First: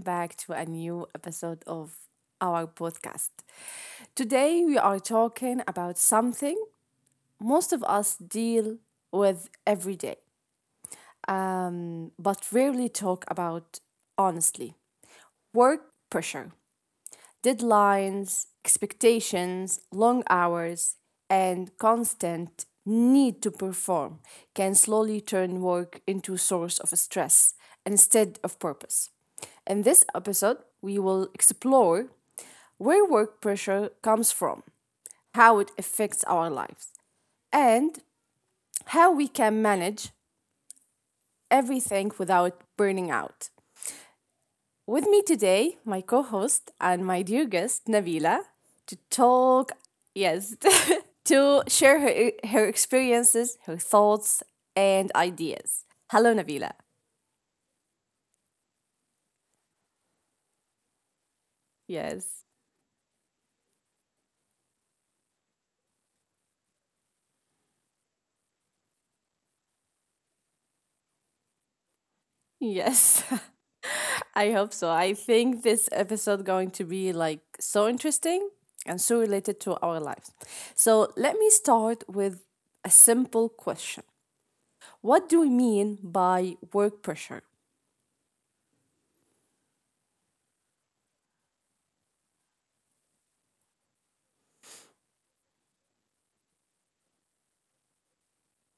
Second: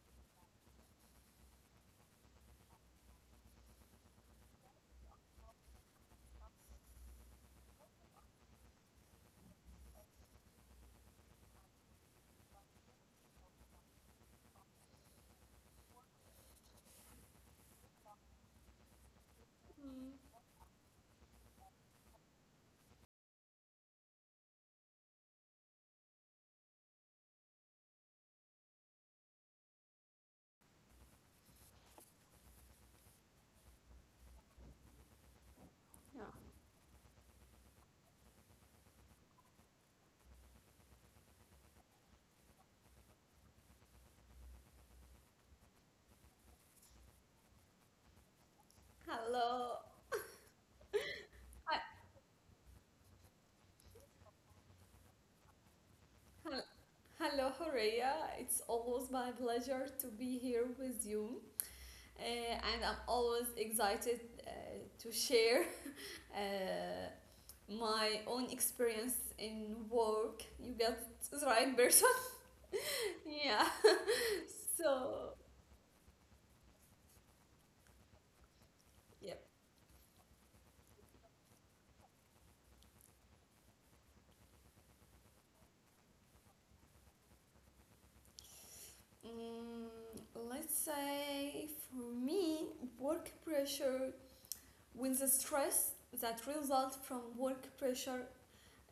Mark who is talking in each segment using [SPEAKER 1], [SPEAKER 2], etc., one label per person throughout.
[SPEAKER 1] back to a new episode of our podcast. Today, we are talking about something most of us deal with every day, but rarely talk about honestly work pressure. Deadlines, expectations, long
[SPEAKER 2] Mm.
[SPEAKER 1] hours, and constant need to perform can slowly turn work into a source of stress instead of purpose. In this episode, we will explore where work pressure comes from, how it
[SPEAKER 2] Yeah.
[SPEAKER 1] affects our lives, and how we can manage everything without burning out. With me today, my co host and my dear guest, Nabila, to
[SPEAKER 2] Hello.
[SPEAKER 1] talk, yes, to
[SPEAKER 2] Hi-
[SPEAKER 1] share her experiences, her thoughts, and ideas. Hello,
[SPEAKER 2] hel-
[SPEAKER 1] Nabila.
[SPEAKER 2] Hello, Horea. It's always my pleasure to be here with you,
[SPEAKER 1] Yes,
[SPEAKER 2] uh, and I'm always excited uh, to share uh, my own experience in work. You got the right person.
[SPEAKER 1] yes.
[SPEAKER 2] Yeah.
[SPEAKER 1] I hope so.
[SPEAKER 2] So,
[SPEAKER 1] I think this episode going to be like so interesting and so
[SPEAKER 2] yep.
[SPEAKER 1] related to our lives. So let me start with a simple question. What do we mean by work pressure?
[SPEAKER 2] Mm, let's say for me, work pressure, when the stress that results from work pressure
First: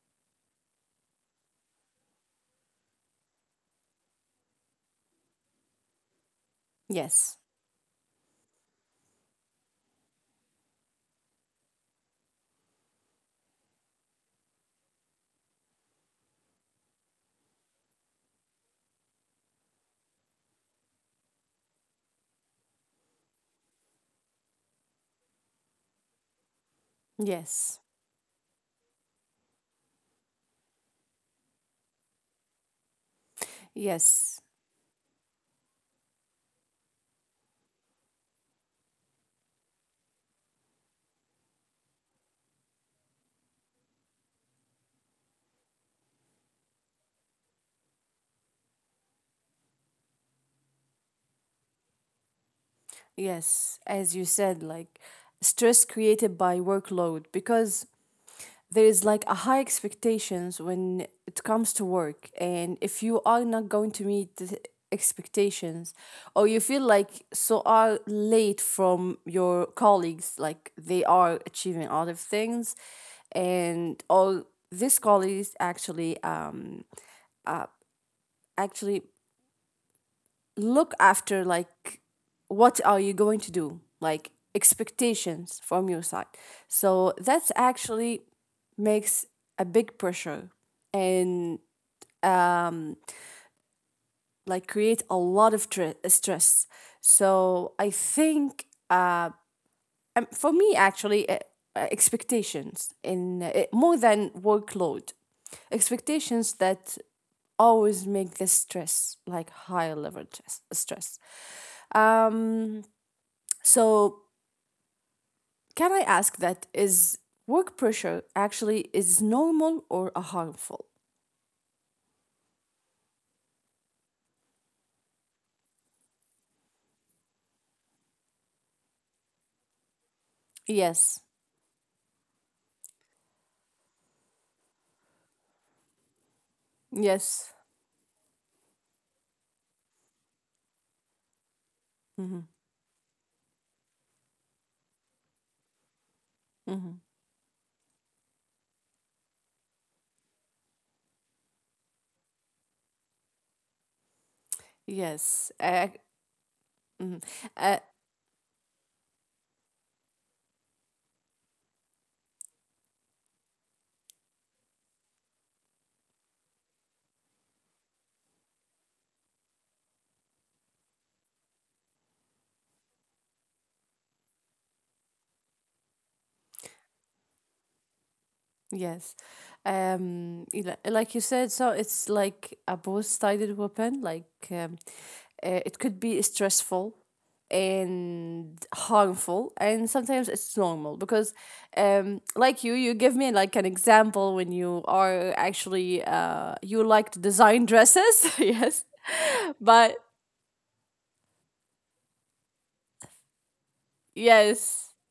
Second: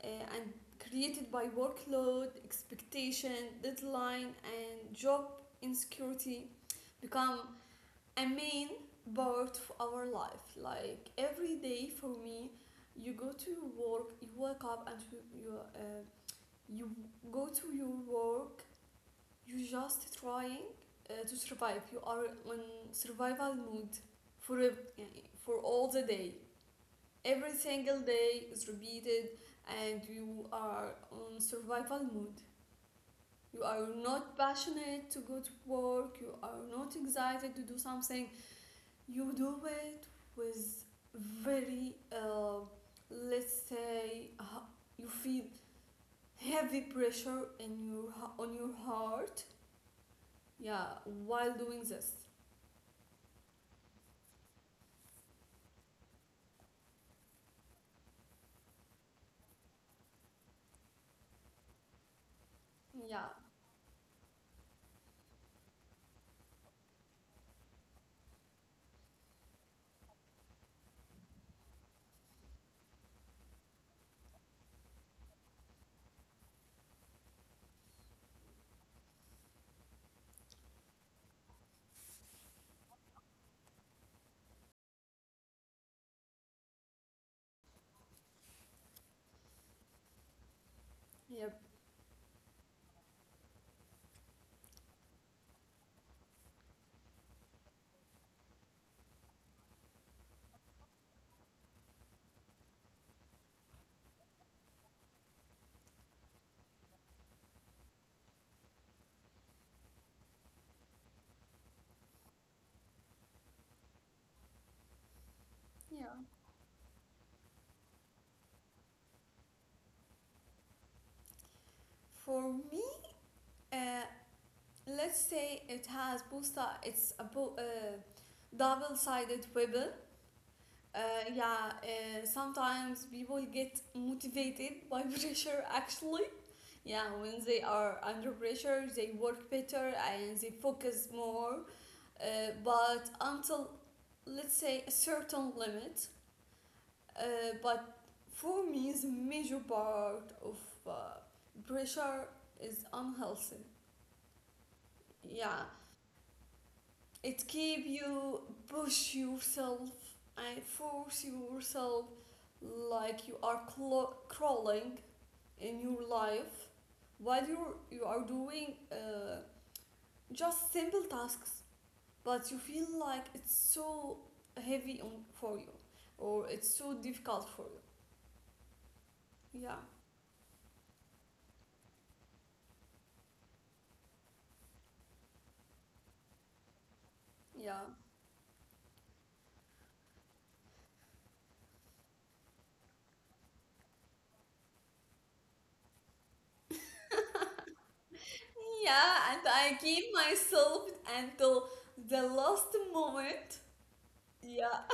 [SPEAKER 2] uh, and created by workload, expectation, deadline, and job insecurity
[SPEAKER 1] Yes.
[SPEAKER 2] become a main part of our life. Like every day for me, you go to your work, you wake up, and you go to your work. You just trying to survive. You are on survival mode for for all the day. Every
[SPEAKER 1] Yes.
[SPEAKER 2] single day is repeated, and you are on survival mode. You are
[SPEAKER 1] Yes.
[SPEAKER 2] not passionate to go to work, you are not excited to do something. You do it with very, uh, let's say, you feel heavy pressure in your on your heart. Yeah, while doing this.
[SPEAKER 1] Yes, as you said, like stress created by workload because there is like a high expectations when it comes to work, and if you
[SPEAKER 2] Yeah,
[SPEAKER 1] are not going to meet the expectations or you feel like so are late from your colleagues like they are achieving other things and all these colleagues actually actually look after like what are you going to do like expectations from your side, so that's actually makes a big pressure and
[SPEAKER 2] yep,
[SPEAKER 1] um like create a lot of stress. So I think for me actually, expectations in, more than workload, expectations that always make the stress like higher level stress. um So, can I
[SPEAKER 2] yeah.
[SPEAKER 1] ask that is work pressure actually is normal or a harmful?
[SPEAKER 2] For me, uh, let's say it has posta it's a po- double-sided weapon. uh,
[SPEAKER 1] Yes.
[SPEAKER 2] yeah sometimes people get motivated by pressure actually. Yeah, when
[SPEAKER 1] Yes.
[SPEAKER 2] they are under pressure they work better and they focus more,
[SPEAKER 1] Mm-hmm.
[SPEAKER 2] but until, let's say, a certain limit.
[SPEAKER 1] Mm-hmm.
[SPEAKER 2] uh, but for me, the major part of uh, pressure is unhealthy.
[SPEAKER 1] Yes.
[SPEAKER 2] Yeah.
[SPEAKER 1] Mhm.
[SPEAKER 2] It
[SPEAKER 1] Uh,
[SPEAKER 2] keep you push yourself and force yourself like you are crawling in your life while you are doing just simple tasks, but you feel like it's so heavy on for you or it's so difficult for you.
[SPEAKER 1] Yes.
[SPEAKER 2] Yeah,
[SPEAKER 1] You like you said, so it's like a both-sided weapon. Like um, it could be stressful
[SPEAKER 2] yeah,
[SPEAKER 1] and harmful, and sometimes it's normal because, like you give me like an example when you are actually, you like to design dresses, yes,
[SPEAKER 2] yeah. And I
[SPEAKER 1] but
[SPEAKER 2] keep myself until the last moment.
[SPEAKER 1] yes.
[SPEAKER 2] Yeah,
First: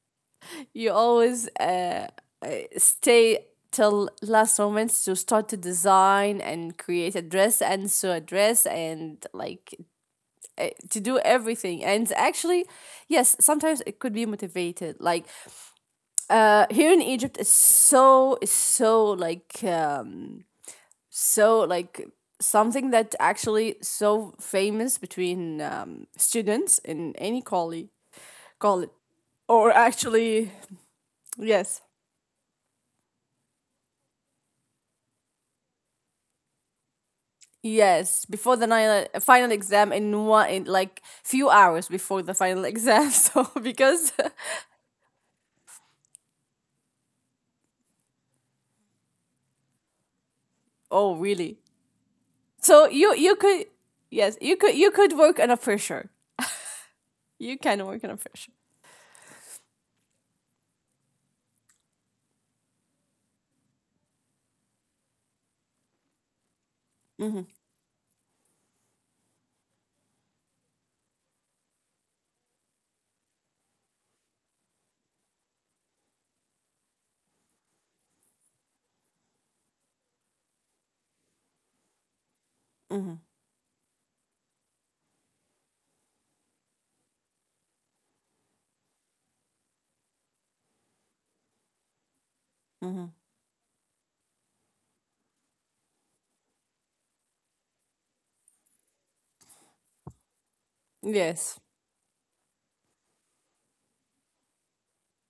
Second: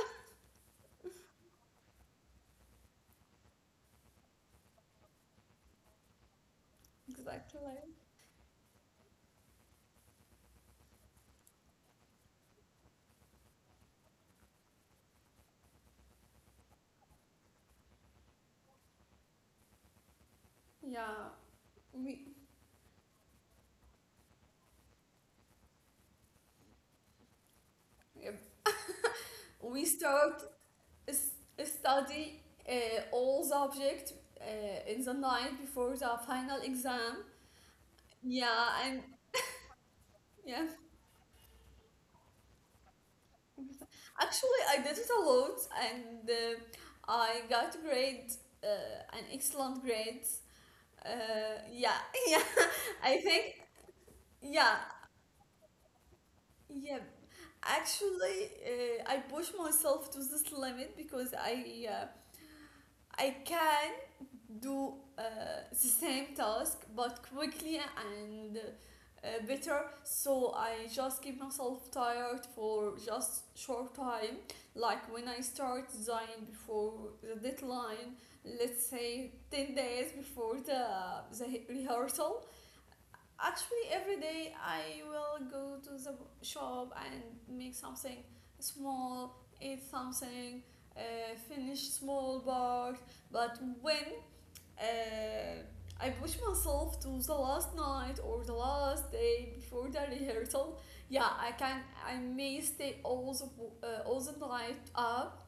[SPEAKER 1] You always uh, stay till last moment to start to design and create a dress
[SPEAKER 2] exactly.
[SPEAKER 1] and sew a dress and like to do everything. And actually yes, sometimes it could be motivated. Like here in Egypt it's so, it's
[SPEAKER 2] Yeah,
[SPEAKER 1] so like
[SPEAKER 2] we.
[SPEAKER 1] something that actually so famous between students in any collie
[SPEAKER 2] Yeah.
[SPEAKER 1] college or
[SPEAKER 2] We start
[SPEAKER 1] actually,
[SPEAKER 2] s-
[SPEAKER 1] yes.
[SPEAKER 2] study all subject in the night before the final exam.
[SPEAKER 1] Yes, before the
[SPEAKER 2] Yeah, and
[SPEAKER 1] final exam, in one, in
[SPEAKER 2] yeah,
[SPEAKER 1] like few hours before the final exam. So because
[SPEAKER 2] actually I did it a lot, and I got grade uh, an excellent grade.
[SPEAKER 1] oh really?
[SPEAKER 2] Yeah, yeah.
[SPEAKER 1] So
[SPEAKER 2] I
[SPEAKER 1] you
[SPEAKER 2] think
[SPEAKER 1] could, yes,
[SPEAKER 2] yeah,
[SPEAKER 1] you could work under pressure.
[SPEAKER 2] yeah.
[SPEAKER 1] You can work under
[SPEAKER 2] Actually,
[SPEAKER 1] pressure.
[SPEAKER 2] I pushed myself to this limit because I can do the same task but quickly and better, so I just keep myself tired for just short time, like when I start design before the deadline, let's say 10 days before the rehearsal.
[SPEAKER 1] Mm-hmm.
[SPEAKER 2] Actually, every day I will go to the shop and make something small, eat something, finish small part.
[SPEAKER 1] Mm-hmm.
[SPEAKER 2] But when uh, I push myself to the last night or the last day before the rehearsal, yeah, I
[SPEAKER 1] Yes.
[SPEAKER 2] can. I may stay all the night up.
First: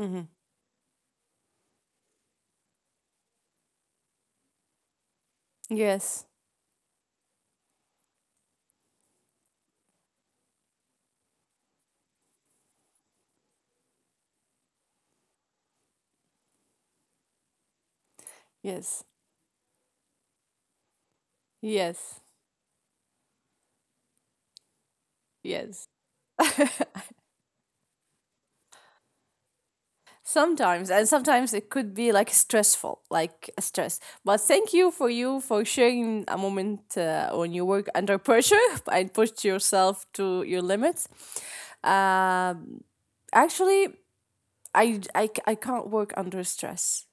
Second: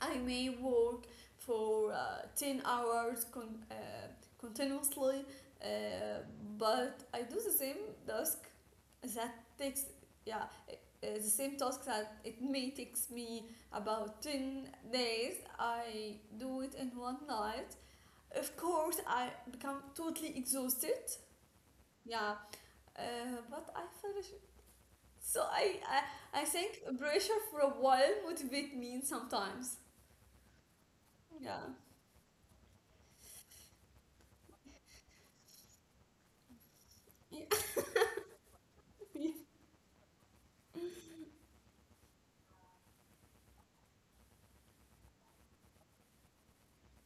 [SPEAKER 2] I may work for 10 hours continuously, uh,
[SPEAKER 1] Yes.
[SPEAKER 2] but I do the same task that yeah, uh, the same task that it may takes me about 10 days. I do it in one night. Of
[SPEAKER 1] Yes.
[SPEAKER 2] course, I become totally exhausted.
[SPEAKER 1] Yes.
[SPEAKER 2] Yeah, uh, but I finish it. So,
[SPEAKER 1] Yes.
[SPEAKER 2] I think pressure for a while motivates me sometimes.
[SPEAKER 1] Sometimes, and sometimes
[SPEAKER 2] Yeah.
[SPEAKER 1] it could be like stressful, like a stress. But thank you for you for sharing a moment when you
[SPEAKER 2] Yeah.
[SPEAKER 1] work under pressure and pushed yourself to your limits. Um, actually, I can't work under stress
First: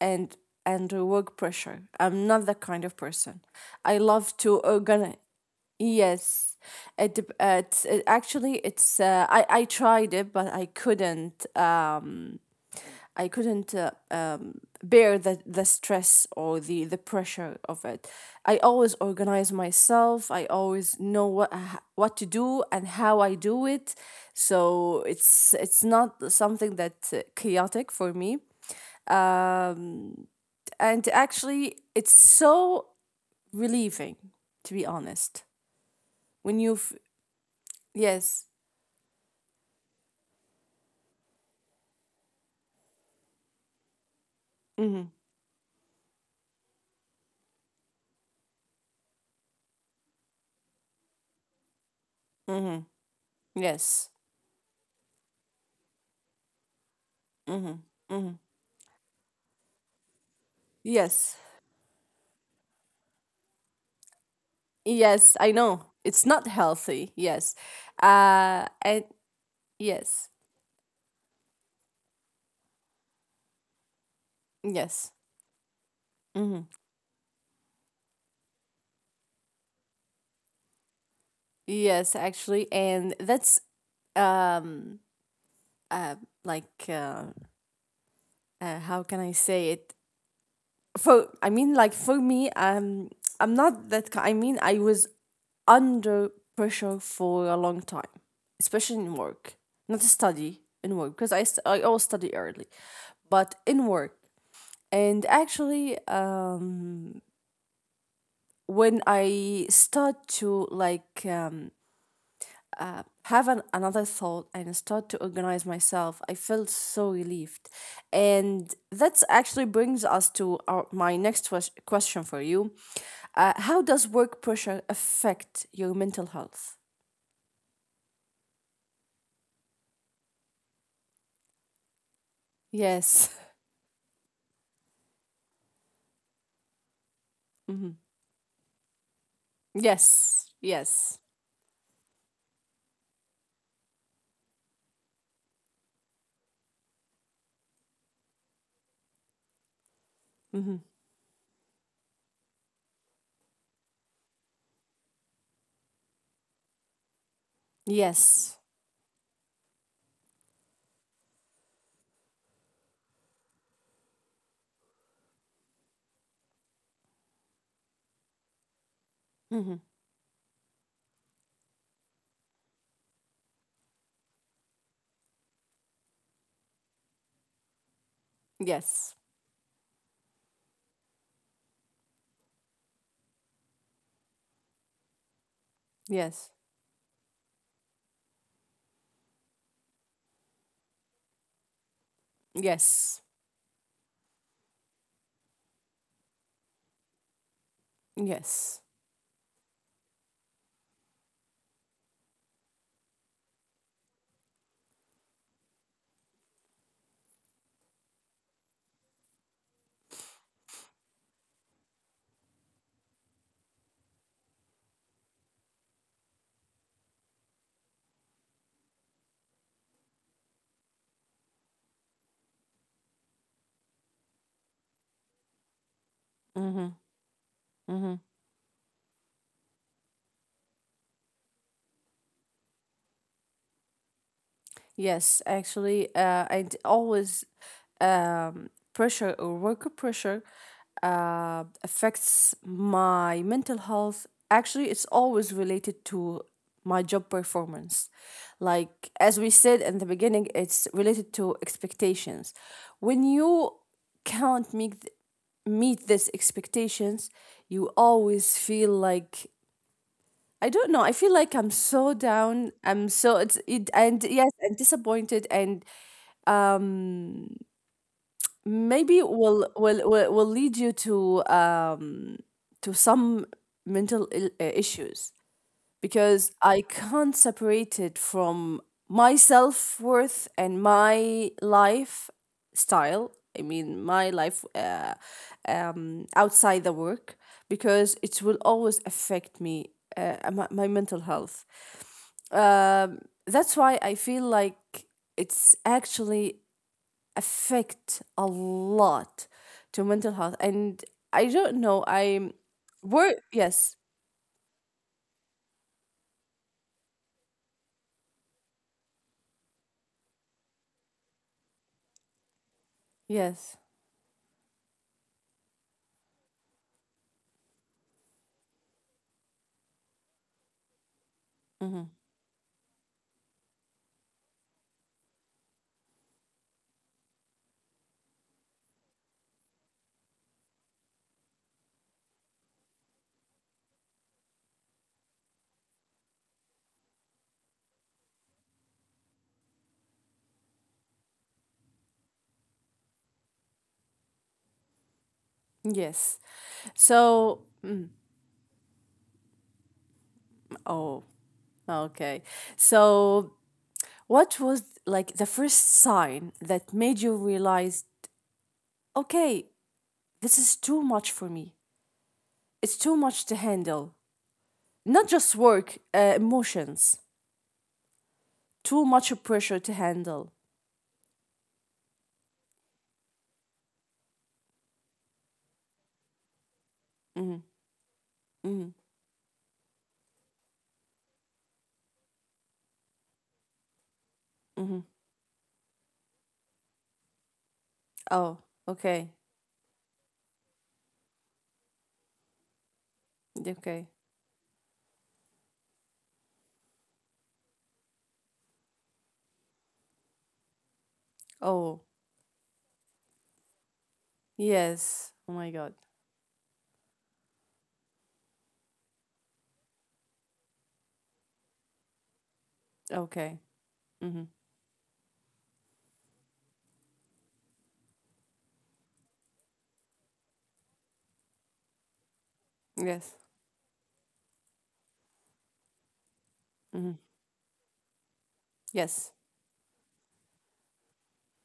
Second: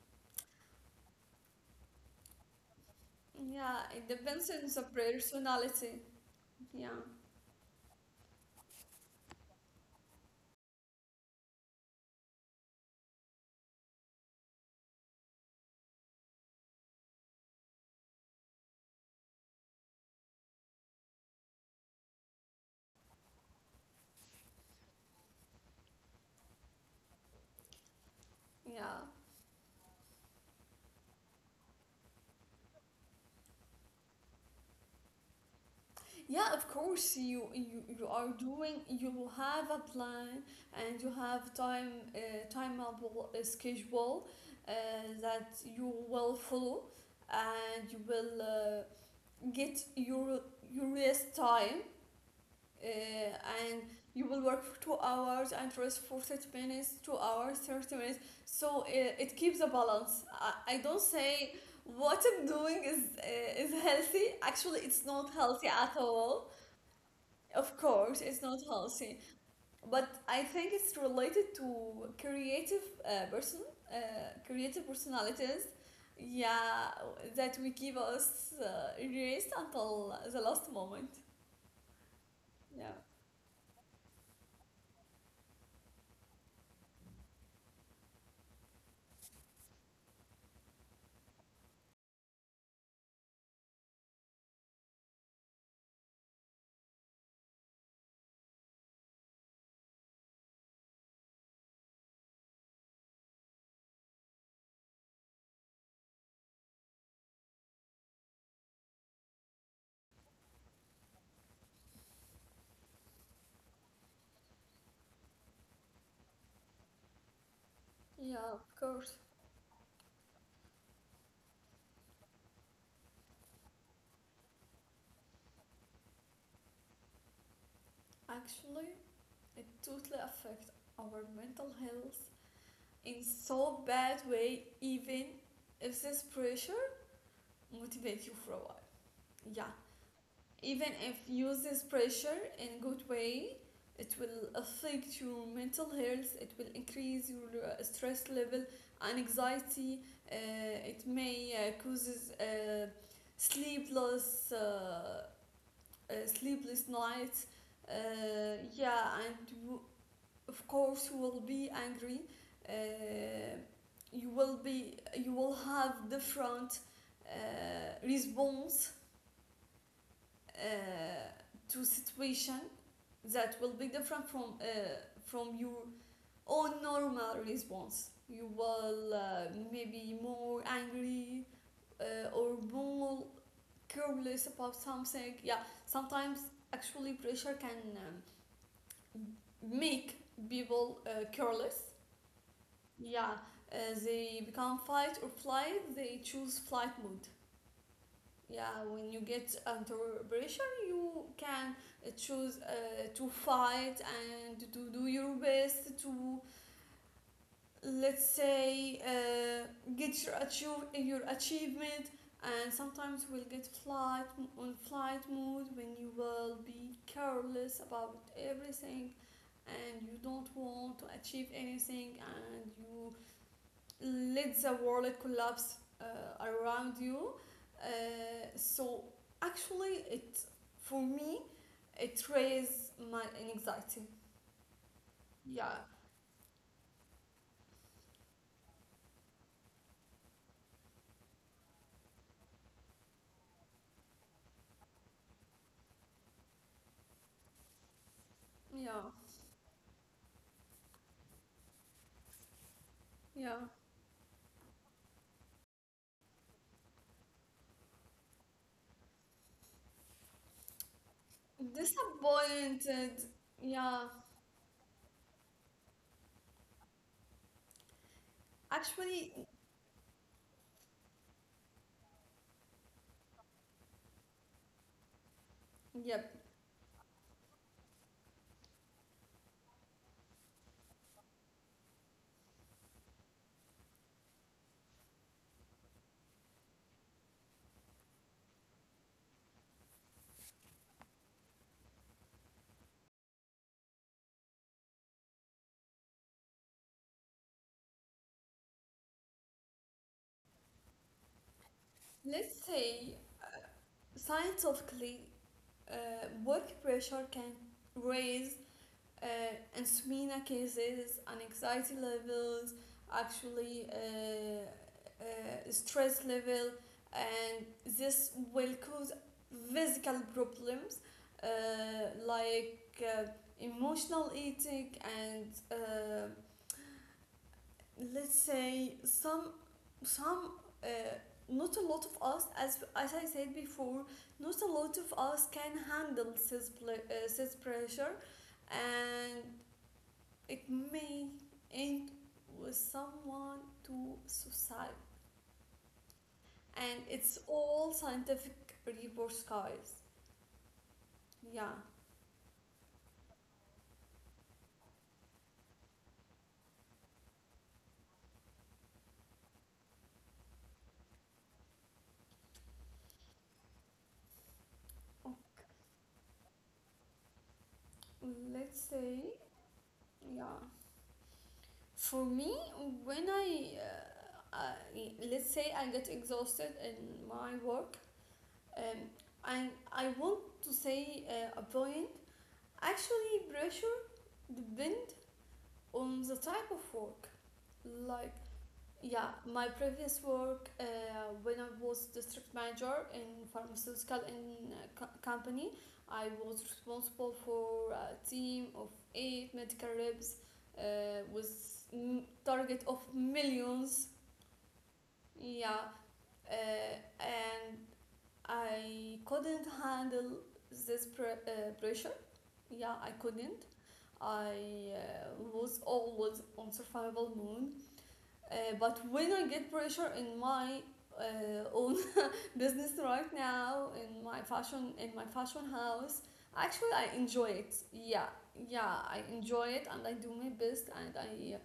[SPEAKER 1] and under work pressure. I'm not that kind of person.
[SPEAKER 2] Yeah,
[SPEAKER 1] I
[SPEAKER 2] it
[SPEAKER 1] love
[SPEAKER 2] depends
[SPEAKER 1] to
[SPEAKER 2] on the
[SPEAKER 1] organize.
[SPEAKER 2] personality.
[SPEAKER 1] Yes,
[SPEAKER 2] Yeah,
[SPEAKER 1] it, it's actually it's, I tried it, but I couldn't. I couldn't bear the stress or the pressure of it. I always organize myself. I always know what to do and how I do it. So it's not something that's chaotic for me.
[SPEAKER 2] yeah,
[SPEAKER 1] Um, and actually, it's so relieving, to be honest.
[SPEAKER 2] yeah.
[SPEAKER 1] When
[SPEAKER 2] Of
[SPEAKER 1] you've,
[SPEAKER 2] course, you are
[SPEAKER 1] yes,
[SPEAKER 2] doing. You have a plan and you have time timeable schedule uh,
[SPEAKER 1] hmm,
[SPEAKER 2] that you will follow, and you will get your rest time, and
[SPEAKER 1] yes,
[SPEAKER 2] you will work for 2 hours and rest for 30 minutes, 2 hours, 30 minutes.
[SPEAKER 1] hmm,
[SPEAKER 2] So it keeps a balance. I don't
[SPEAKER 1] yes.
[SPEAKER 2] say what I'm doing is healthy. Actually, it's
[SPEAKER 1] Yes,
[SPEAKER 2] not
[SPEAKER 1] I
[SPEAKER 2] healthy
[SPEAKER 1] know.
[SPEAKER 2] at
[SPEAKER 1] It's not
[SPEAKER 2] all.
[SPEAKER 1] healthy. Yes.
[SPEAKER 2] Of course, it's not
[SPEAKER 1] And
[SPEAKER 2] healthy, but
[SPEAKER 1] yes,
[SPEAKER 2] I think it's related to creative person, creative
[SPEAKER 1] yes,
[SPEAKER 2] personalities.
[SPEAKER 1] hmm,
[SPEAKER 2] Yeah, that we keep us erased until the last moment.
[SPEAKER 1] yes, actually.
[SPEAKER 2] Yeah.
[SPEAKER 1] And that's, um, uh, like, how can I say it? For, I mean, like, for me, I'm not that, I mean, I was under pressure for a long time, especially in work, not study in work, because I always study early, but in work. And actually, when I start to like, have another thought and start to organize myself, I felt so relieved.
[SPEAKER 2] Yeah, of
[SPEAKER 1] And
[SPEAKER 2] course.
[SPEAKER 1] that actually brings us to my next question for you. How does work pressure affect your mental health?
[SPEAKER 2] Actually, it totally affects our mental health in
[SPEAKER 1] Yes.
[SPEAKER 2] so bad way even if this pressure
[SPEAKER 1] hmm.
[SPEAKER 2] motivates you for a while. Yeah.
[SPEAKER 1] Yes.
[SPEAKER 2] Even if
[SPEAKER 1] Yes.
[SPEAKER 2] you use this pressure in good way, it will affect your mental health, it will increase your stress level and anxiety, uh,
[SPEAKER 1] hmm.
[SPEAKER 2] it may causes sleepless uh, sleepless nights, uh,
[SPEAKER 1] Yes.
[SPEAKER 2] yeah, and of course you will be angry, uh, you will be you will have different response
[SPEAKER 1] hmm.
[SPEAKER 2] uh, to situation that will be different from your own normal response. You will,
[SPEAKER 1] Yes.
[SPEAKER 2] maybe more angry, or more careless about something. Yeah, sometimes
[SPEAKER 1] Yes.
[SPEAKER 2] actually pressure can make people careless.
[SPEAKER 1] Yes.
[SPEAKER 2] Yeah, uh, they become fight or flight. They choose flight mode.
[SPEAKER 1] Yes.
[SPEAKER 2] Yeah, when you get under pressure, you can choose to fight and to do your best to, let's say, get your achieve your achievement. And sometimes we'll get flight on flight mode when you will be careless about everything, and you don't want to achieve anything, and you let the world collapse
[SPEAKER 1] hmm.
[SPEAKER 2] around you.
[SPEAKER 1] hmm.
[SPEAKER 2] So actually, it for me, it raises my anxiety.
[SPEAKER 1] Yes,
[SPEAKER 2] Yeah,
[SPEAKER 1] actually, always, pressure or worker pressure affects my mental health. Actually, it's always related to my job performance.
[SPEAKER 2] yeah,
[SPEAKER 1] Like, as we said in the beginning, it's related to expectations. When
[SPEAKER 2] yeah.
[SPEAKER 1] you can't meet these expectations, you always feel like I don't know. I feel like I'm so down. I'm
[SPEAKER 2] Disappointed.
[SPEAKER 1] so it's it,
[SPEAKER 2] Yeah,
[SPEAKER 1] and yes, and disappointed and um maybe
[SPEAKER 2] actually,
[SPEAKER 1] will lead you to, um, to some mental issues,
[SPEAKER 2] yeah.
[SPEAKER 1] because I can't separate it from my self-worth and my life style. I mean, my life, um, outside the work, because it will always affect me, my mental health. Um, that's why I feel like it's actually affect a lot to mental health, and I don't know. I
[SPEAKER 2] Let's say,
[SPEAKER 1] were,
[SPEAKER 2] uh,
[SPEAKER 1] yes,
[SPEAKER 2] scientifically, work pressure can raise uh, insomnia cases and anxiety levels,
[SPEAKER 1] yes,
[SPEAKER 2] actually, stress level, and this will cause physical problems, uh,
[SPEAKER 1] hmm,
[SPEAKER 2] like emotional eating and let's say some, uh, not a lot of us, as I said before, not a lot of us can handle this pressure, and it may end with someone to suicide.
[SPEAKER 1] yes.
[SPEAKER 2] And it's
[SPEAKER 1] So
[SPEAKER 2] all scientific reports, guys.
[SPEAKER 1] oh,
[SPEAKER 2] Yeah.
[SPEAKER 1] okay. So what was like the first sign that made you realize, okay, this is too much for me. It's too much to handle. Not just work, emotions.
[SPEAKER 2] Let's
[SPEAKER 1] Too
[SPEAKER 2] say,
[SPEAKER 1] much pressure to handle.
[SPEAKER 2] yeah. For me, when I, uh, I let's say I get exhausted in my work, um, and I want to say a point. Actually, pressure
[SPEAKER 1] hmm.
[SPEAKER 2] depend on the type of work. Like,
[SPEAKER 1] Oh,
[SPEAKER 2] yeah,
[SPEAKER 1] okay.
[SPEAKER 2] my previous work, when I was district manager in
[SPEAKER 1] Okay.
[SPEAKER 2] pharmaceutical in company, I was responsible for a team of eight medical reps, uh, with
[SPEAKER 1] Oh,
[SPEAKER 2] target of millions.
[SPEAKER 1] yes. Oh my
[SPEAKER 2] Yeah,
[SPEAKER 1] God.
[SPEAKER 2] uh, and I couldn't handle this pressure. Yeah, I
[SPEAKER 1] Okay.
[SPEAKER 2] couldn't.
[SPEAKER 1] Mm-hmm.
[SPEAKER 2] I was always on survival mode, but when I get pressure in my own business right
[SPEAKER 1] Yes.
[SPEAKER 2] now, in my fashion house, actually
[SPEAKER 1] Mm-hmm.
[SPEAKER 2] I enjoy it. Yeah, yeah, I
[SPEAKER 1] Yes.
[SPEAKER 2] enjoy it, and I do my best, and I.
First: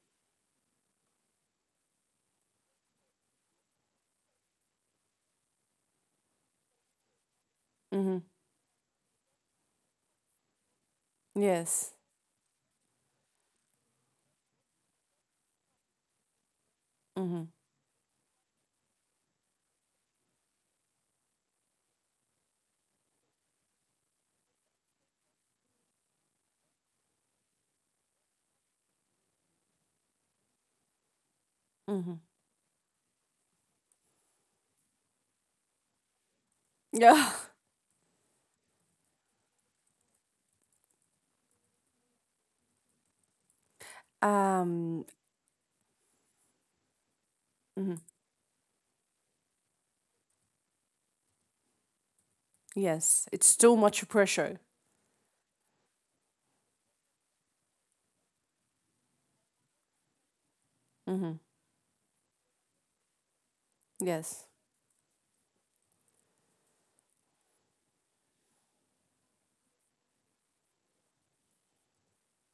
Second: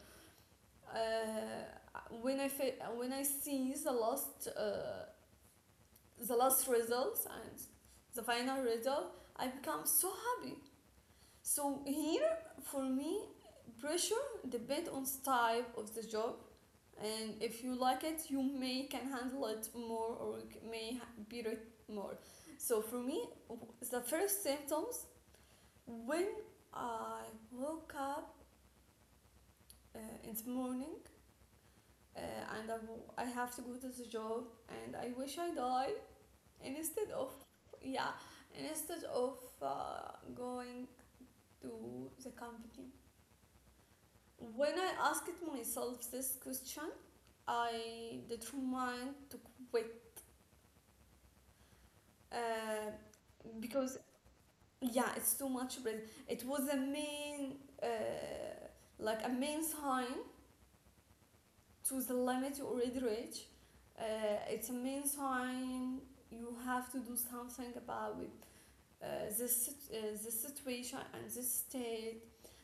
[SPEAKER 2] When I see the last results and
[SPEAKER 1] Mm-hmm.
[SPEAKER 2] the final result, I become so happy. So
[SPEAKER 1] Yes.
[SPEAKER 2] here for me, pressure depends on style of the job, and
[SPEAKER 1] Mm-hmm.
[SPEAKER 2] if you like it, you may can handle it more or beat it more. So for me, the first symptoms when I woke up in the morning,
[SPEAKER 1] Mm-hmm.
[SPEAKER 2] uh, and I have to go to the job and I wish I died, and instead of,
[SPEAKER 1] Yeah.
[SPEAKER 2] yeah, instead of going to the company. When I
[SPEAKER 1] Um.
[SPEAKER 2] asked myself this question,
[SPEAKER 1] Mhm.
[SPEAKER 2] I determined to quit, uh,
[SPEAKER 1] Yes. It's too
[SPEAKER 2] because,
[SPEAKER 1] much pressure.
[SPEAKER 2] yeah, it's too much. But it was a main, uh, like a main sign
[SPEAKER 1] Mm-hmm.
[SPEAKER 2] to the limit you already reach. Uh,
[SPEAKER 1] Yes.
[SPEAKER 2] it's a main sign you have to do something about it. Uh, this situation and this state.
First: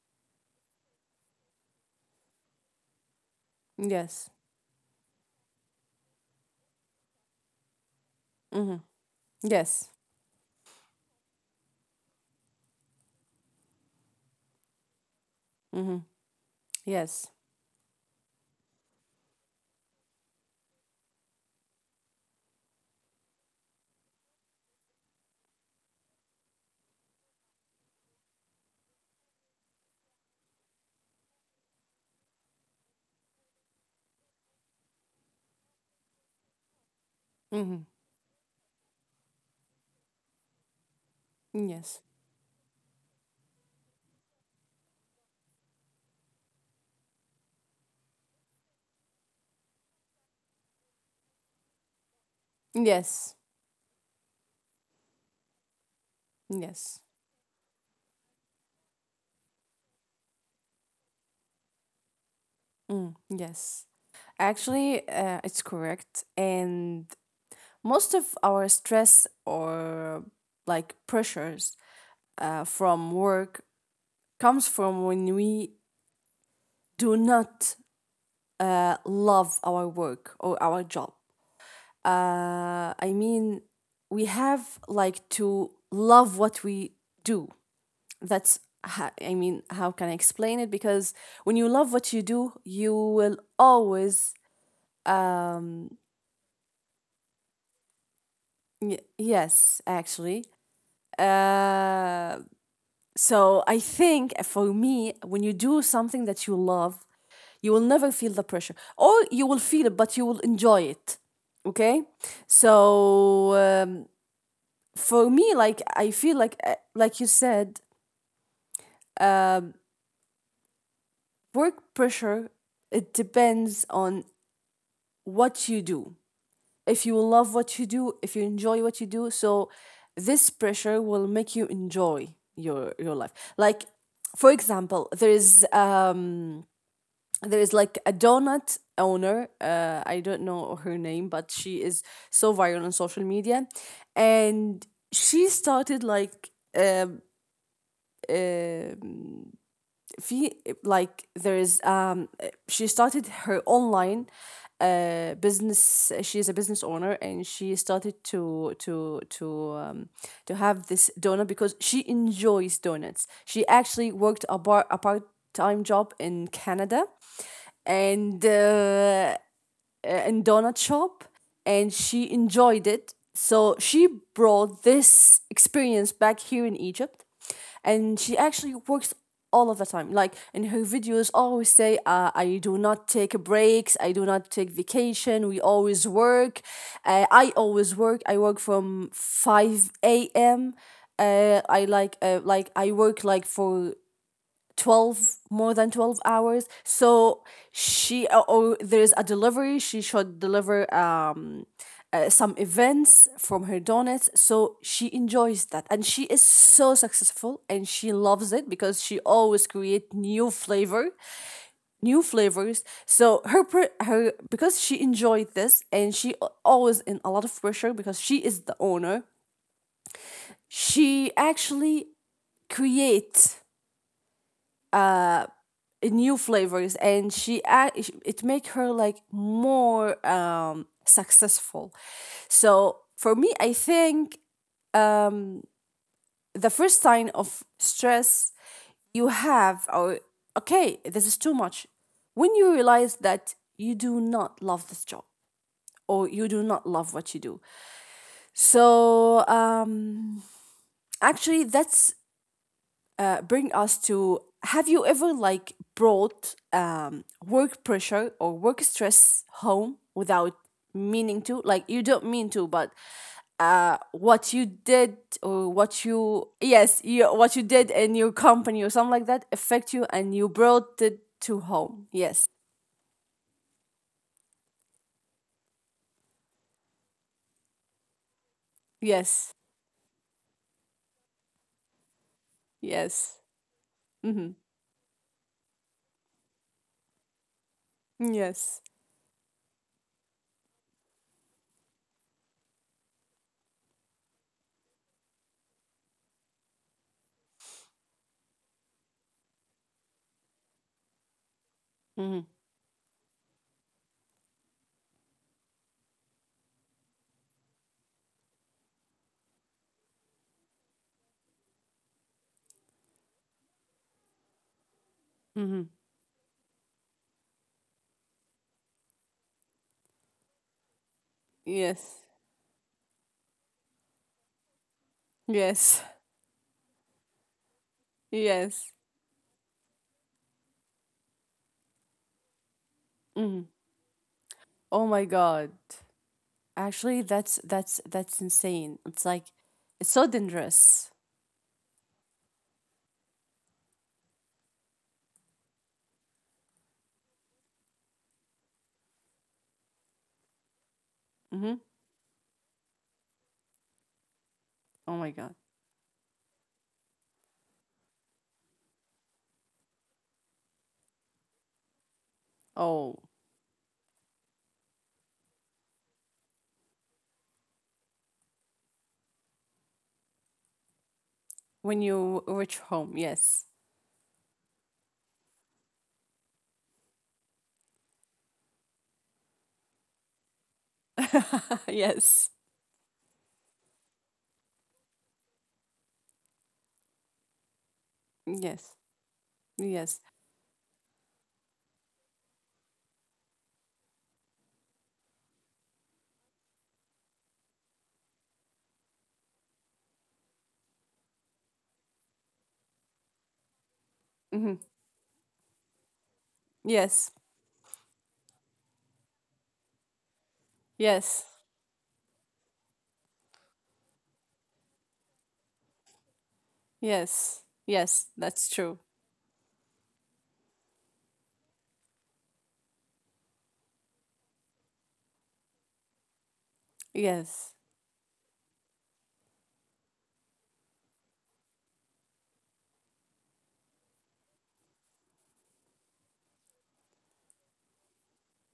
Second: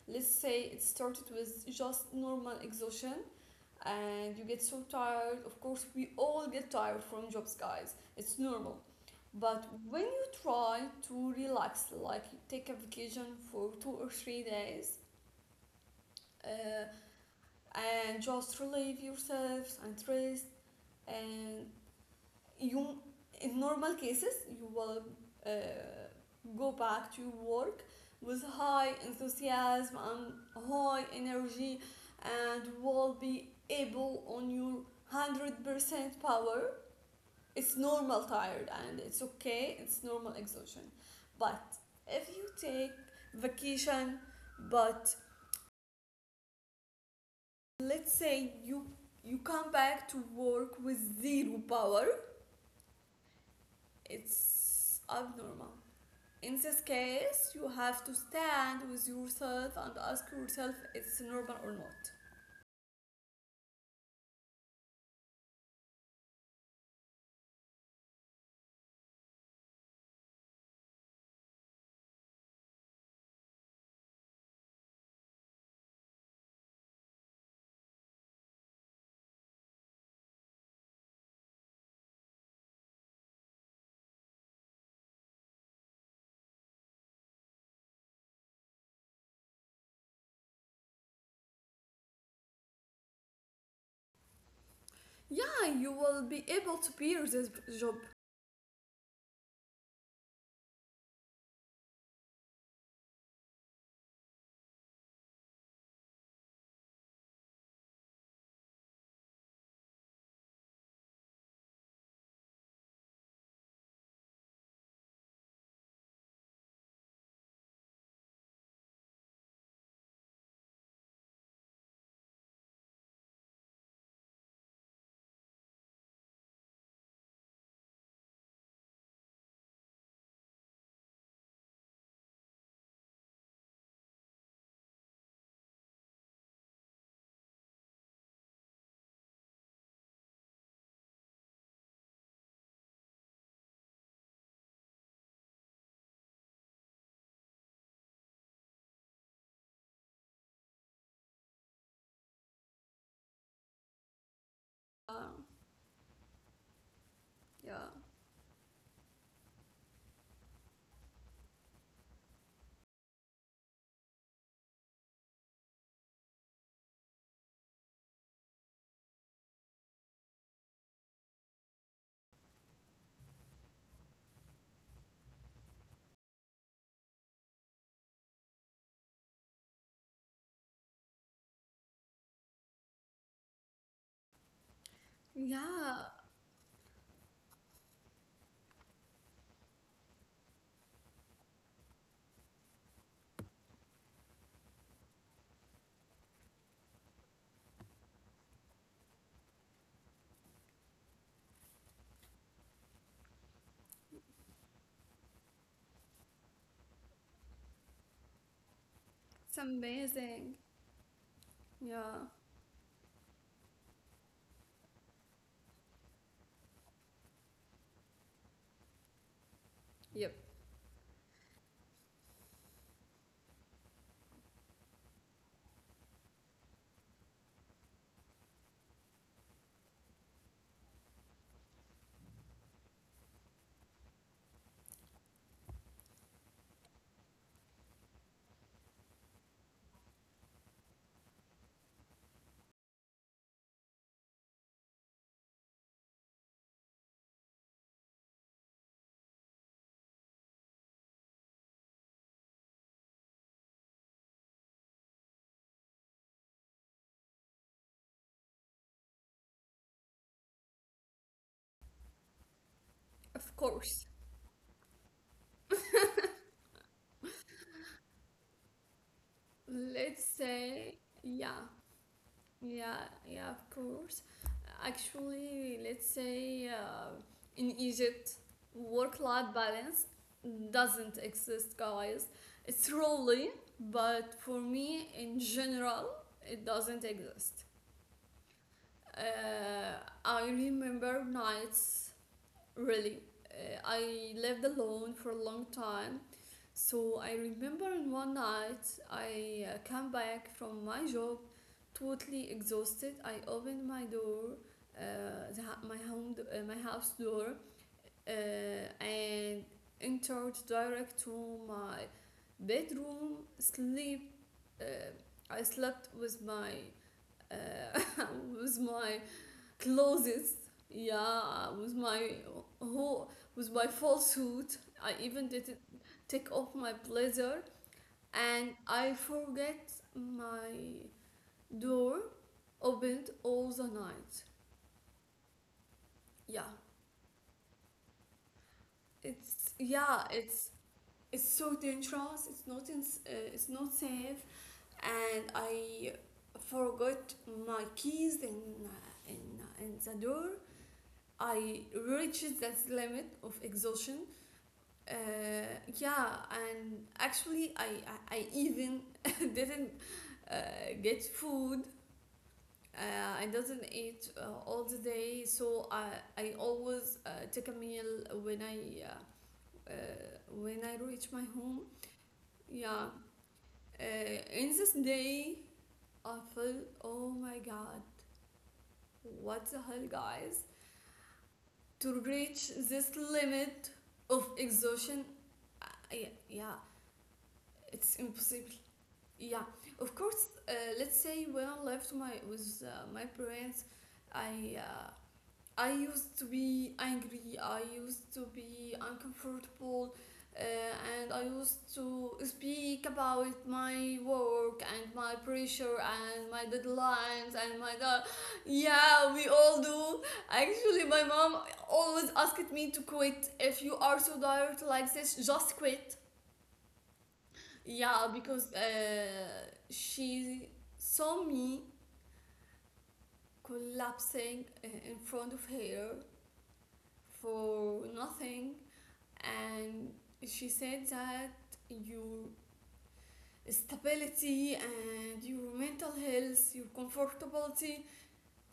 [SPEAKER 2] Let's say it started with just normal exhaustion
[SPEAKER 1] Yes.
[SPEAKER 2] and you get so tired. Of course, we all get tired from jobs, guys. It's normal.
[SPEAKER 1] Mm-hmm.
[SPEAKER 2] But
[SPEAKER 1] Yes.
[SPEAKER 2] when you try to relax, like take a vacation for 2 or 3 days,
[SPEAKER 1] Mm-hmm.
[SPEAKER 2] uh,
[SPEAKER 1] Yes.
[SPEAKER 2] and just relieve yourselves and rest, and you in normal cases you will uh, go back to your work with high enthusiasm and high energy, and will be able on your 100% power.
[SPEAKER 1] Mm-hmm.
[SPEAKER 2] It's normal tired and it's okay, it's normal exhaustion. But
[SPEAKER 1] Yes.
[SPEAKER 2] if you take vacation, but, let's say, you come back to work with zero power,
[SPEAKER 1] Yes.
[SPEAKER 2] it's abnormal. In this
[SPEAKER 1] Yes.
[SPEAKER 2] case, you have to stand with yourself and ask yourself if it's normal or not.
[SPEAKER 1] Mm. Yes. Actually, it's correct, and most of our stress or like pressures, from work, comes from when we do not, love our work or our job. I mean, we have like to love what we do. That's I mean, how can I explain it? Because when you love what you do, you will always
[SPEAKER 2] Yeah, you
[SPEAKER 1] um,
[SPEAKER 2] will be able to bear this job.
[SPEAKER 1] yes, actually. Uh, so I think, for me, when you do something that you love, you will never feel the pressure, or you will feel it, but you will enjoy it. Okay, so for me, like I feel like you said, work pressure. It depends on what you do. If you love what you do, if you enjoy what you do, so this pressure will make you enjoy your life. Like, for example, there is um, there is like a donut owner, I don't know her name, but she is so viral on social media. And she started like, um, uh, في, like, there is she started her online
[SPEAKER 2] Uh,
[SPEAKER 1] business, she is a business owner, and she
[SPEAKER 2] yeah.
[SPEAKER 1] started to um, to have this donut because she enjoys donuts. She actually worked a bar, a part-time job in Canada, and in donut shop, and she enjoyed it. So she brought this experience back here in Egypt, and she actually works all of the time. Like in her videos, always say, "I do not take breaks. I do not take vacation. We
[SPEAKER 2] Yeah,
[SPEAKER 1] always work. I always work. I work from 5 a.m." I like, like I work like for 12 more than 12 hours. So she, or there's a delivery she should deliver, um, some events from her donuts, so she enjoys that and she is so successful and she loves it because she
[SPEAKER 2] it's
[SPEAKER 1] always create new
[SPEAKER 2] amazing.
[SPEAKER 1] flavor, new
[SPEAKER 2] Yeah,
[SPEAKER 1] flavors. So her her, because she enjoyed this and she always in a lot of pressure because she is the owner, she actually create, uh, new flavors, and she it make her like more successful. So for me, I think the first sign of stress you have, or okay this is too much, when you realize that you do not love this job, or you do not love what you do. So, um, actually that's, bring us to, have you ever like brought, work pressure or work stress home without meaning to, like you don't mean to, but,
[SPEAKER 2] of course.
[SPEAKER 1] what you did, or what you yes you, what you did in your company or something like that affect you
[SPEAKER 2] Let's
[SPEAKER 1] and you
[SPEAKER 2] say,
[SPEAKER 1] brought it
[SPEAKER 2] yeah.
[SPEAKER 1] to home, yes,
[SPEAKER 2] Yeah, yeah, of course. Actually, let's say, in Egypt, work life
[SPEAKER 1] yes,
[SPEAKER 2] balance doesn't exist, guys. It's
[SPEAKER 1] yes,
[SPEAKER 2] really, but
[SPEAKER 1] mm-hmm,
[SPEAKER 2] for me in general, it doesn't exist.
[SPEAKER 1] yes,
[SPEAKER 2] Uh, I remember nights, really. I lived alone for a long time, so I remember in one night I came back from my job
[SPEAKER 1] mm-hmm.
[SPEAKER 2] totally exhausted. I opened my door, my home, my house door, and entered direct to my bedroom. Sleep. Uh, I
[SPEAKER 1] Mm-hmm.
[SPEAKER 2] slept with my uh, with my clothes. Yeah, with
[SPEAKER 1] Yes,
[SPEAKER 2] my whole with my full suit. I even did not
[SPEAKER 1] yes,
[SPEAKER 2] take off my blazer, and
[SPEAKER 1] yes,
[SPEAKER 2] I forget my door opened
[SPEAKER 1] mm-hmm.
[SPEAKER 2] all the night.
[SPEAKER 1] Oh my god.
[SPEAKER 2] Yeah,
[SPEAKER 1] Actually, that's insane. It's like it's so
[SPEAKER 2] yeah,
[SPEAKER 1] dangerous.
[SPEAKER 2] it's so dangerous. It's not in, it's not safe, and I forgot my keys in in the door.
[SPEAKER 1] hmm.
[SPEAKER 2] I reached that limit of exhaustion.
[SPEAKER 1] Oh
[SPEAKER 2] Uh,
[SPEAKER 1] my god.
[SPEAKER 2] yeah, and actually, I even didn't uh, get food.
[SPEAKER 1] Oh,
[SPEAKER 2] Uh, I doesn't eat all the day, so I always take a meal uh, when I reach my home.
[SPEAKER 1] when you reach
[SPEAKER 2] Yeah,
[SPEAKER 1] home, yes,
[SPEAKER 2] in this day I feel oh my god, what the hell, guys? To
[SPEAKER 1] yes,
[SPEAKER 2] reach this limit of exhaustion, I, yeah, yeah, it's
[SPEAKER 1] yes,
[SPEAKER 2] impossible. Yeah,
[SPEAKER 1] yes,
[SPEAKER 2] of course. Let's say when I left my with my parents, I uh, I used to be angry, I used to be uncomfortable, and I used to speak about my
[SPEAKER 1] hmm,
[SPEAKER 2] work and my pressure and my
[SPEAKER 1] yes,
[SPEAKER 2] deadlines and yeah, we all do. Actually, my
[SPEAKER 1] yes,
[SPEAKER 2] mom always asked me to quit. If you are so tired like this, just quit.
[SPEAKER 1] yes, yes.
[SPEAKER 2] Yeah,
[SPEAKER 1] That's
[SPEAKER 2] because
[SPEAKER 1] true.
[SPEAKER 2] she saw me collapsing in front of her
[SPEAKER 1] Yes,
[SPEAKER 2] for nothing and she said that your stability and your mental health, your comfortability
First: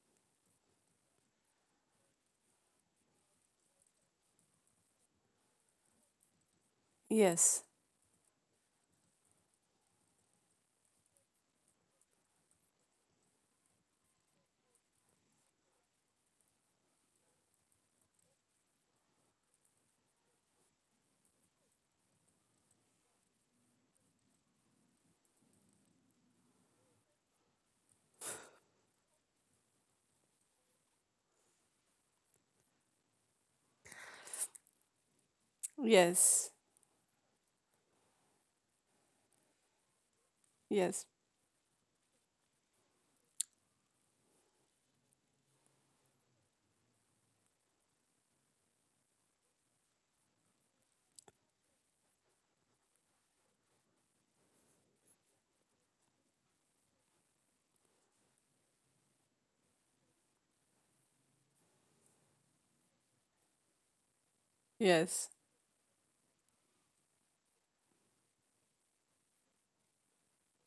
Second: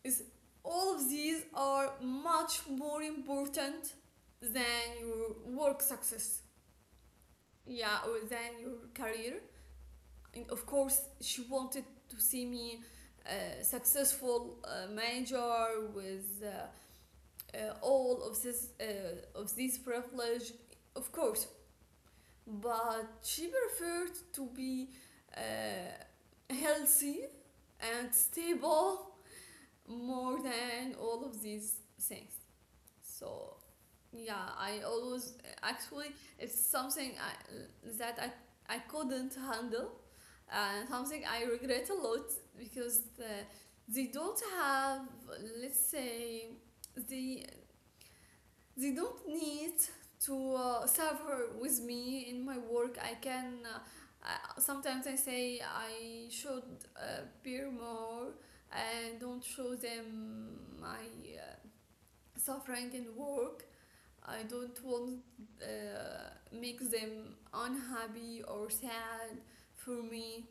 [SPEAKER 2] is all of these are much more important than your work success.
[SPEAKER 1] yes,
[SPEAKER 2] Yeah, or than your career. And of course, she wanted to see me a successful manager with all of this privilege. Of course, but she preferred to be healthy and stable more than all of these things. So, yeah, I always actually
[SPEAKER 1] yes,
[SPEAKER 2] it's something that I couldn't handle, and
[SPEAKER 1] yes,
[SPEAKER 2] something I regret a lot because they don't have let's say the they don't need to suffer with me in my work. I can sometimes I say I should bear more and don't show them my uh, suffering in work. I don't
[SPEAKER 1] yes.
[SPEAKER 2] want make them unhappy or sad for me,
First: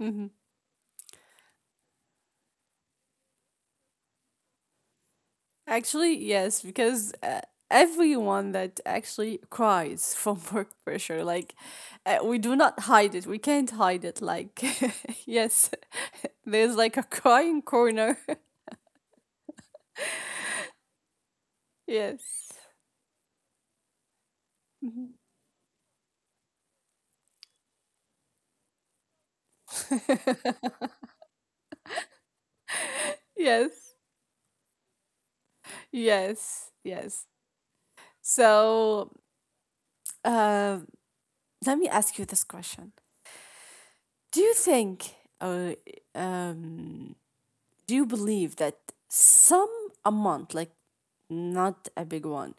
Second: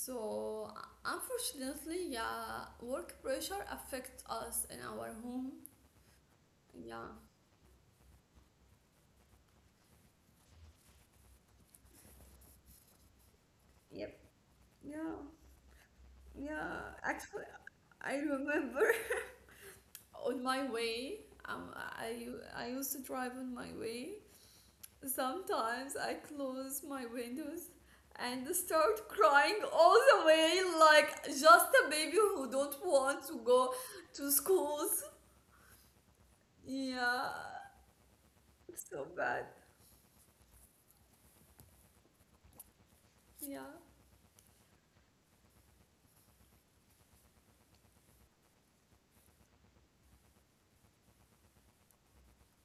[SPEAKER 1] hmm.
[SPEAKER 2] unfortunately, yeah, work pressure affects us in our home.
[SPEAKER 1] Actually, yes,
[SPEAKER 2] Yeah.
[SPEAKER 1] because, everyone that actually cries from work pressure, like, we do not hide it. We can't hide
[SPEAKER 2] Yep.
[SPEAKER 1] it. Like,
[SPEAKER 2] Yeah.
[SPEAKER 1] yes, there's
[SPEAKER 2] Yeah,
[SPEAKER 1] like a
[SPEAKER 2] actually,
[SPEAKER 1] crying
[SPEAKER 2] I
[SPEAKER 1] corner.
[SPEAKER 2] remember on my way, I
[SPEAKER 1] yes,
[SPEAKER 2] I used to drive on my way. Sometimes I close my windows and start crying all the way, like just a baby who don't want to go
[SPEAKER 1] yes,
[SPEAKER 2] to schools.
[SPEAKER 1] yes, yes.
[SPEAKER 2] Yeah, so
[SPEAKER 1] So,
[SPEAKER 2] bad.
[SPEAKER 1] uh, let me ask you this question:
[SPEAKER 2] Yeah.
[SPEAKER 1] Do you think, or, um, do you believe that some amount, like not a big one,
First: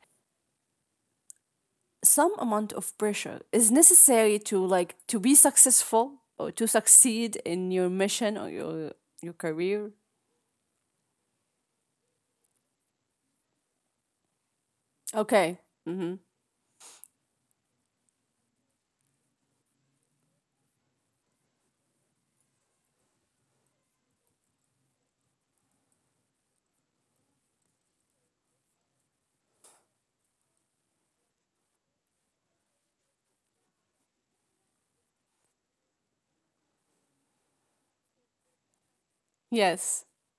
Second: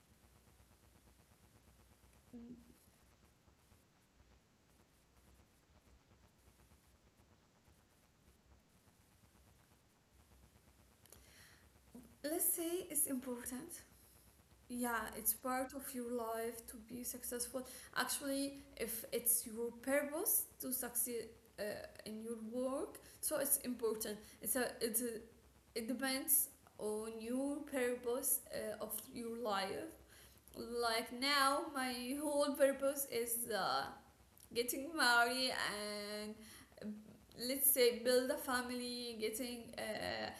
[SPEAKER 1] some amount of pressure is necessary to like to be successful or to succeed in your mission or your career?
[SPEAKER 2] Let's say it's important. Yeah, it's
[SPEAKER 1] Okay.
[SPEAKER 2] part of your
[SPEAKER 1] Mm-hmm.
[SPEAKER 2] life to be successful. Actually, if it's your purpose to succeed uh, in your work, so it's important. It depends on your purpose of your life. Like now my whole purpose is getting married and um, let's say build a family, getting
[SPEAKER 1] Yes,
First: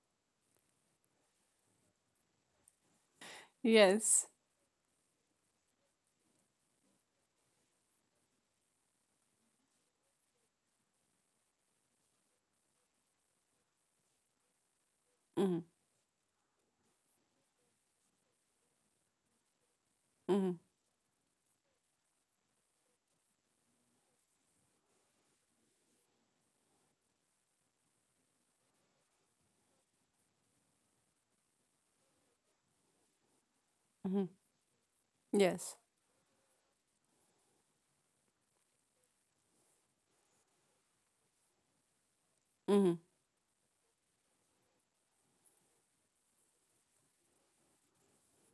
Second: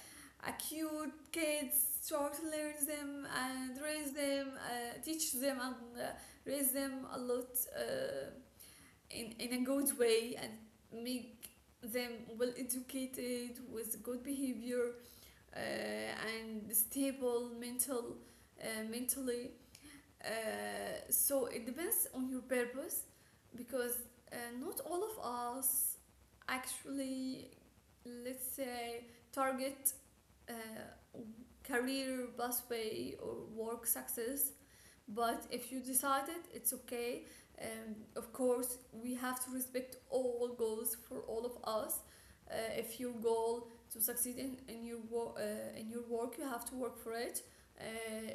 [SPEAKER 2] a cute kids, try to learn them and raise
[SPEAKER 1] yes,
[SPEAKER 2] them, teach them and uh, raise them a lot uh, in a good way and make them well educated with good behavior, uh,
[SPEAKER 1] mm-hmm.
[SPEAKER 2] and stable mental mentally
[SPEAKER 1] Mm-hmm.
[SPEAKER 2] uh, so it depends on your purpose, because not all of us actually, let's say, target uh, career pathway or work
[SPEAKER 1] Mm-hmm.
[SPEAKER 2] success. But
[SPEAKER 1] Yes,
[SPEAKER 2] if you decided, it's okay. And of course, we have to respect all goals for all of us.
[SPEAKER 1] mm-hmm.
[SPEAKER 2] If your goal to succeed in your in your work, you have to work for it. Uh,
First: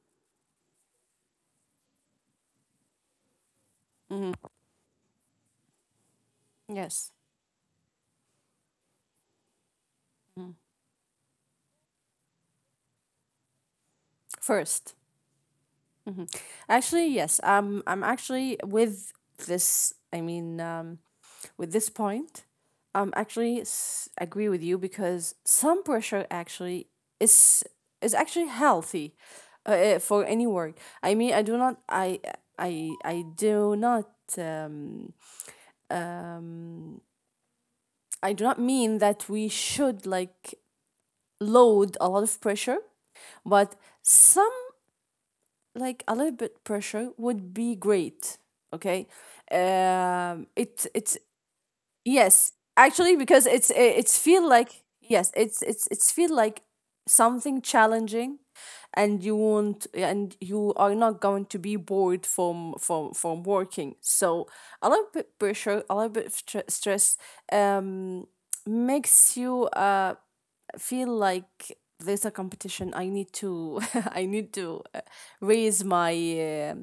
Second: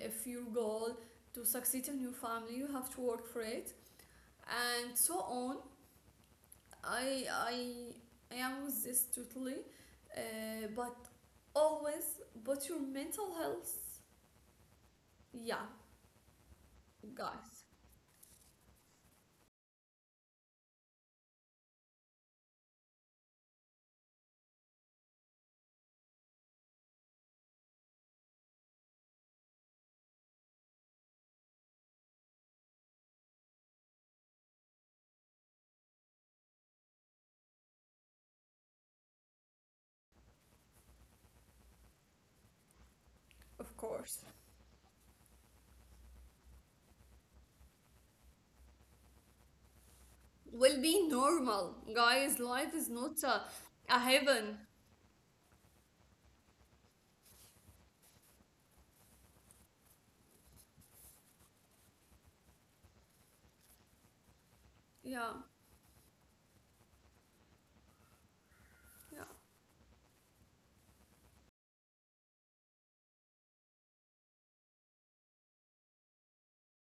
[SPEAKER 2] if your goal to succeed in your family, you have to work for it,
[SPEAKER 1] Mm-hmm.
[SPEAKER 2] and so on.
[SPEAKER 1] Yes.
[SPEAKER 2] I am with this totally,
[SPEAKER 1] Mm.
[SPEAKER 2] but always, but your mental health,
[SPEAKER 1] First.
[SPEAKER 2] yeah,
[SPEAKER 1] hmm. Actually, yes.
[SPEAKER 2] guys,
[SPEAKER 1] I'm actually with this. I mean, with this point, actually agree with you, because some pressure actually is is actually healthy, for any work. I mean, I do not. I I do not. Um, I do not mean that we should like load a lot of pressure,
[SPEAKER 2] of
[SPEAKER 1] but
[SPEAKER 2] course.
[SPEAKER 1] some like a little bit pressure would be great. Okay, um,
[SPEAKER 2] Will be
[SPEAKER 1] it's,
[SPEAKER 2] normal. Guys,
[SPEAKER 1] yes,
[SPEAKER 2] life is not
[SPEAKER 1] actually,
[SPEAKER 2] a,
[SPEAKER 1] because
[SPEAKER 2] a
[SPEAKER 1] it's feel
[SPEAKER 2] heaven.
[SPEAKER 1] like, yes, it's feel like something challenging, and you won't, and you are not going to be bored from from working. So a little bit
[SPEAKER 2] Yeah,
[SPEAKER 1] pressure, a little bit of stress, um,
[SPEAKER 2] yeah.
[SPEAKER 1] makes you, uh, feel like there's a competition. I need to I need to, raise my uh,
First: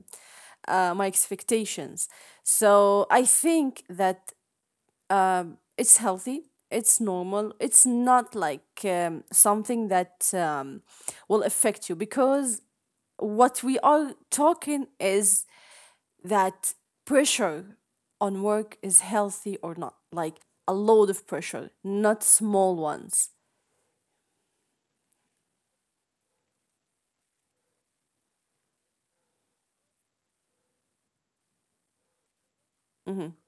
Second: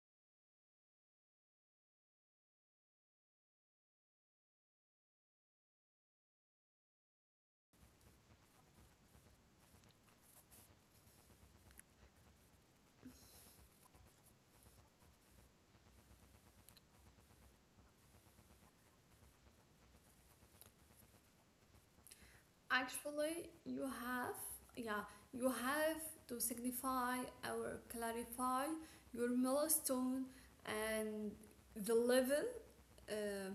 [SPEAKER 1] uh, my expectations. So I think that, it's healthy, it's normal, it's not like something that will affect you, because what we are talking is that pressure on work is healthy or not, like a load of pressure, not small ones.
[SPEAKER 2] Actually, you have, yeah, you have to signify or clarify your milestone and the level
[SPEAKER 1] hmm.
[SPEAKER 2] uh,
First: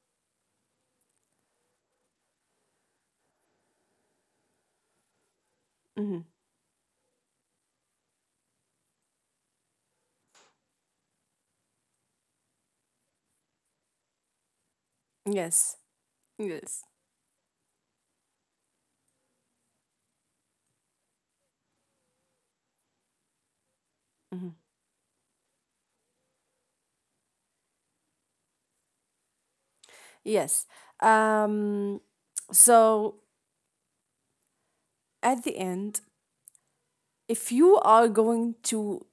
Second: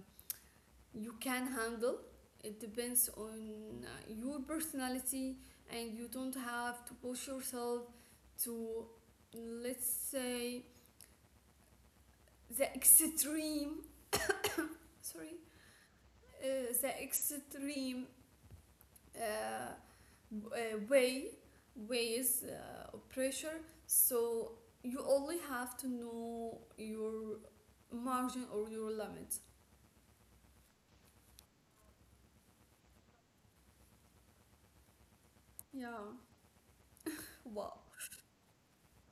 [SPEAKER 2] you can handle. It depends on your personality, and you
[SPEAKER 1] hmm.
[SPEAKER 2] don't have to push yourself to, let's say, the extreme. Sorry,
[SPEAKER 1] Yes. Yes.
[SPEAKER 2] the extreme uh, way ways of pressure,
[SPEAKER 1] Mhm.
[SPEAKER 2] so you only have to know your margin or your limit.
[SPEAKER 1] Yes. Um, so at the end,
[SPEAKER 2] Yeah,
[SPEAKER 1] if you
[SPEAKER 2] well,
[SPEAKER 1] are going to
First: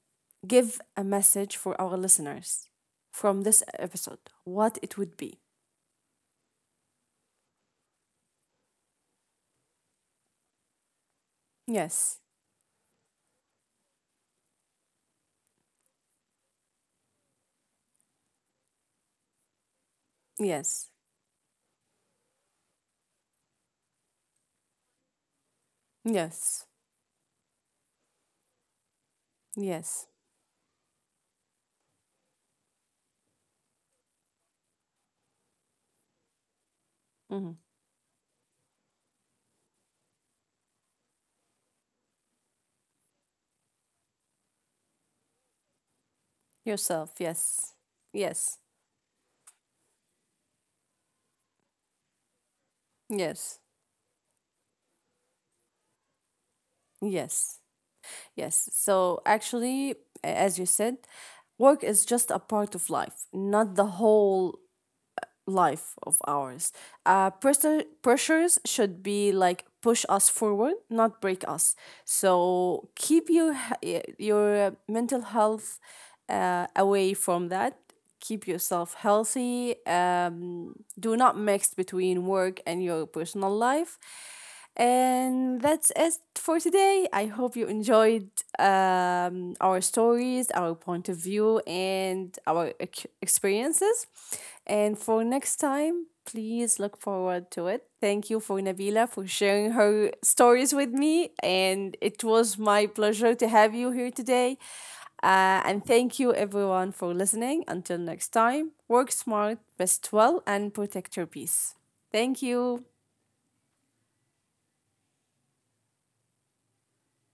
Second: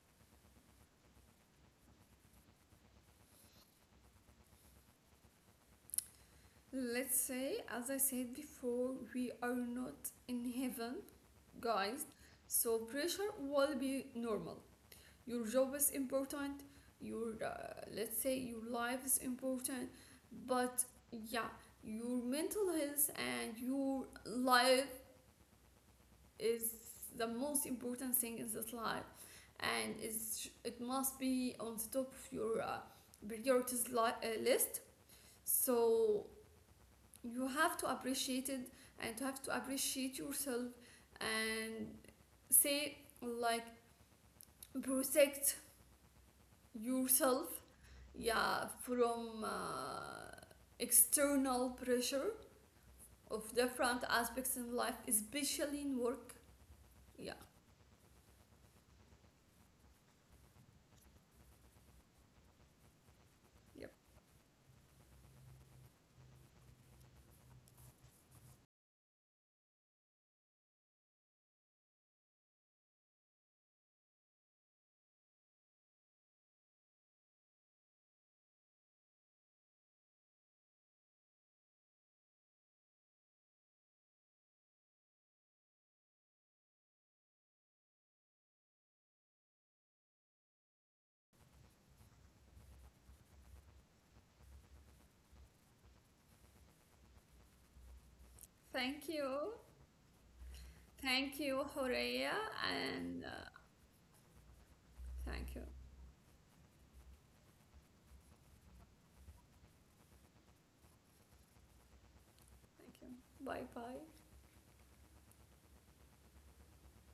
[SPEAKER 1] give a message for our listeners from this episode, what it would be?
[SPEAKER 2] let's say as I said before, we are not in heaven, guys,
[SPEAKER 1] Yes.
[SPEAKER 2] so pressure will be normal. Your job is important, your let's say your life is important, but
[SPEAKER 1] Yes.
[SPEAKER 2] yeah, your mental health and your life
[SPEAKER 1] Yes.
[SPEAKER 2] is the most important thing in this life. And
[SPEAKER 1] Yes.
[SPEAKER 2] it must be on the top of your list. So
[SPEAKER 1] hmm.
[SPEAKER 2] you have to appreciate it and you have to appreciate yourself and say like protect
[SPEAKER 1] Yourself.
[SPEAKER 2] yourself,
[SPEAKER 1] Yes. Yes.
[SPEAKER 2] yeah, from external pressure of
[SPEAKER 1] Yes.
[SPEAKER 2] different aspects in life, especially in work. Yeah.
[SPEAKER 1] Yes. Yes. So actually, as you said, work is just a part of life, not the
[SPEAKER 2] Yep.
[SPEAKER 1] whole life of ours. Pressures should be like push us forward, not break us. So keep your your mental health, away from that. Keep yourself healthy. Do not mix between work and your personal life. And that's it for today. I hope you enjoyed, our stories, our point of view, and our experiences. And for next time, please look forward to it. Thank you for
[SPEAKER 2] Thank
[SPEAKER 1] Nabila for
[SPEAKER 2] you.
[SPEAKER 1] sharing her stories with me.
[SPEAKER 2] Thank you,
[SPEAKER 1] And it
[SPEAKER 2] Horea,
[SPEAKER 1] was my
[SPEAKER 2] and
[SPEAKER 1] pleasure to have you here today.
[SPEAKER 2] thank you.
[SPEAKER 1] And thank you everyone for listening. Until next time, work smart, rest well, and protect your peace. Thank you.
[SPEAKER 2] Thank you. Bye bye.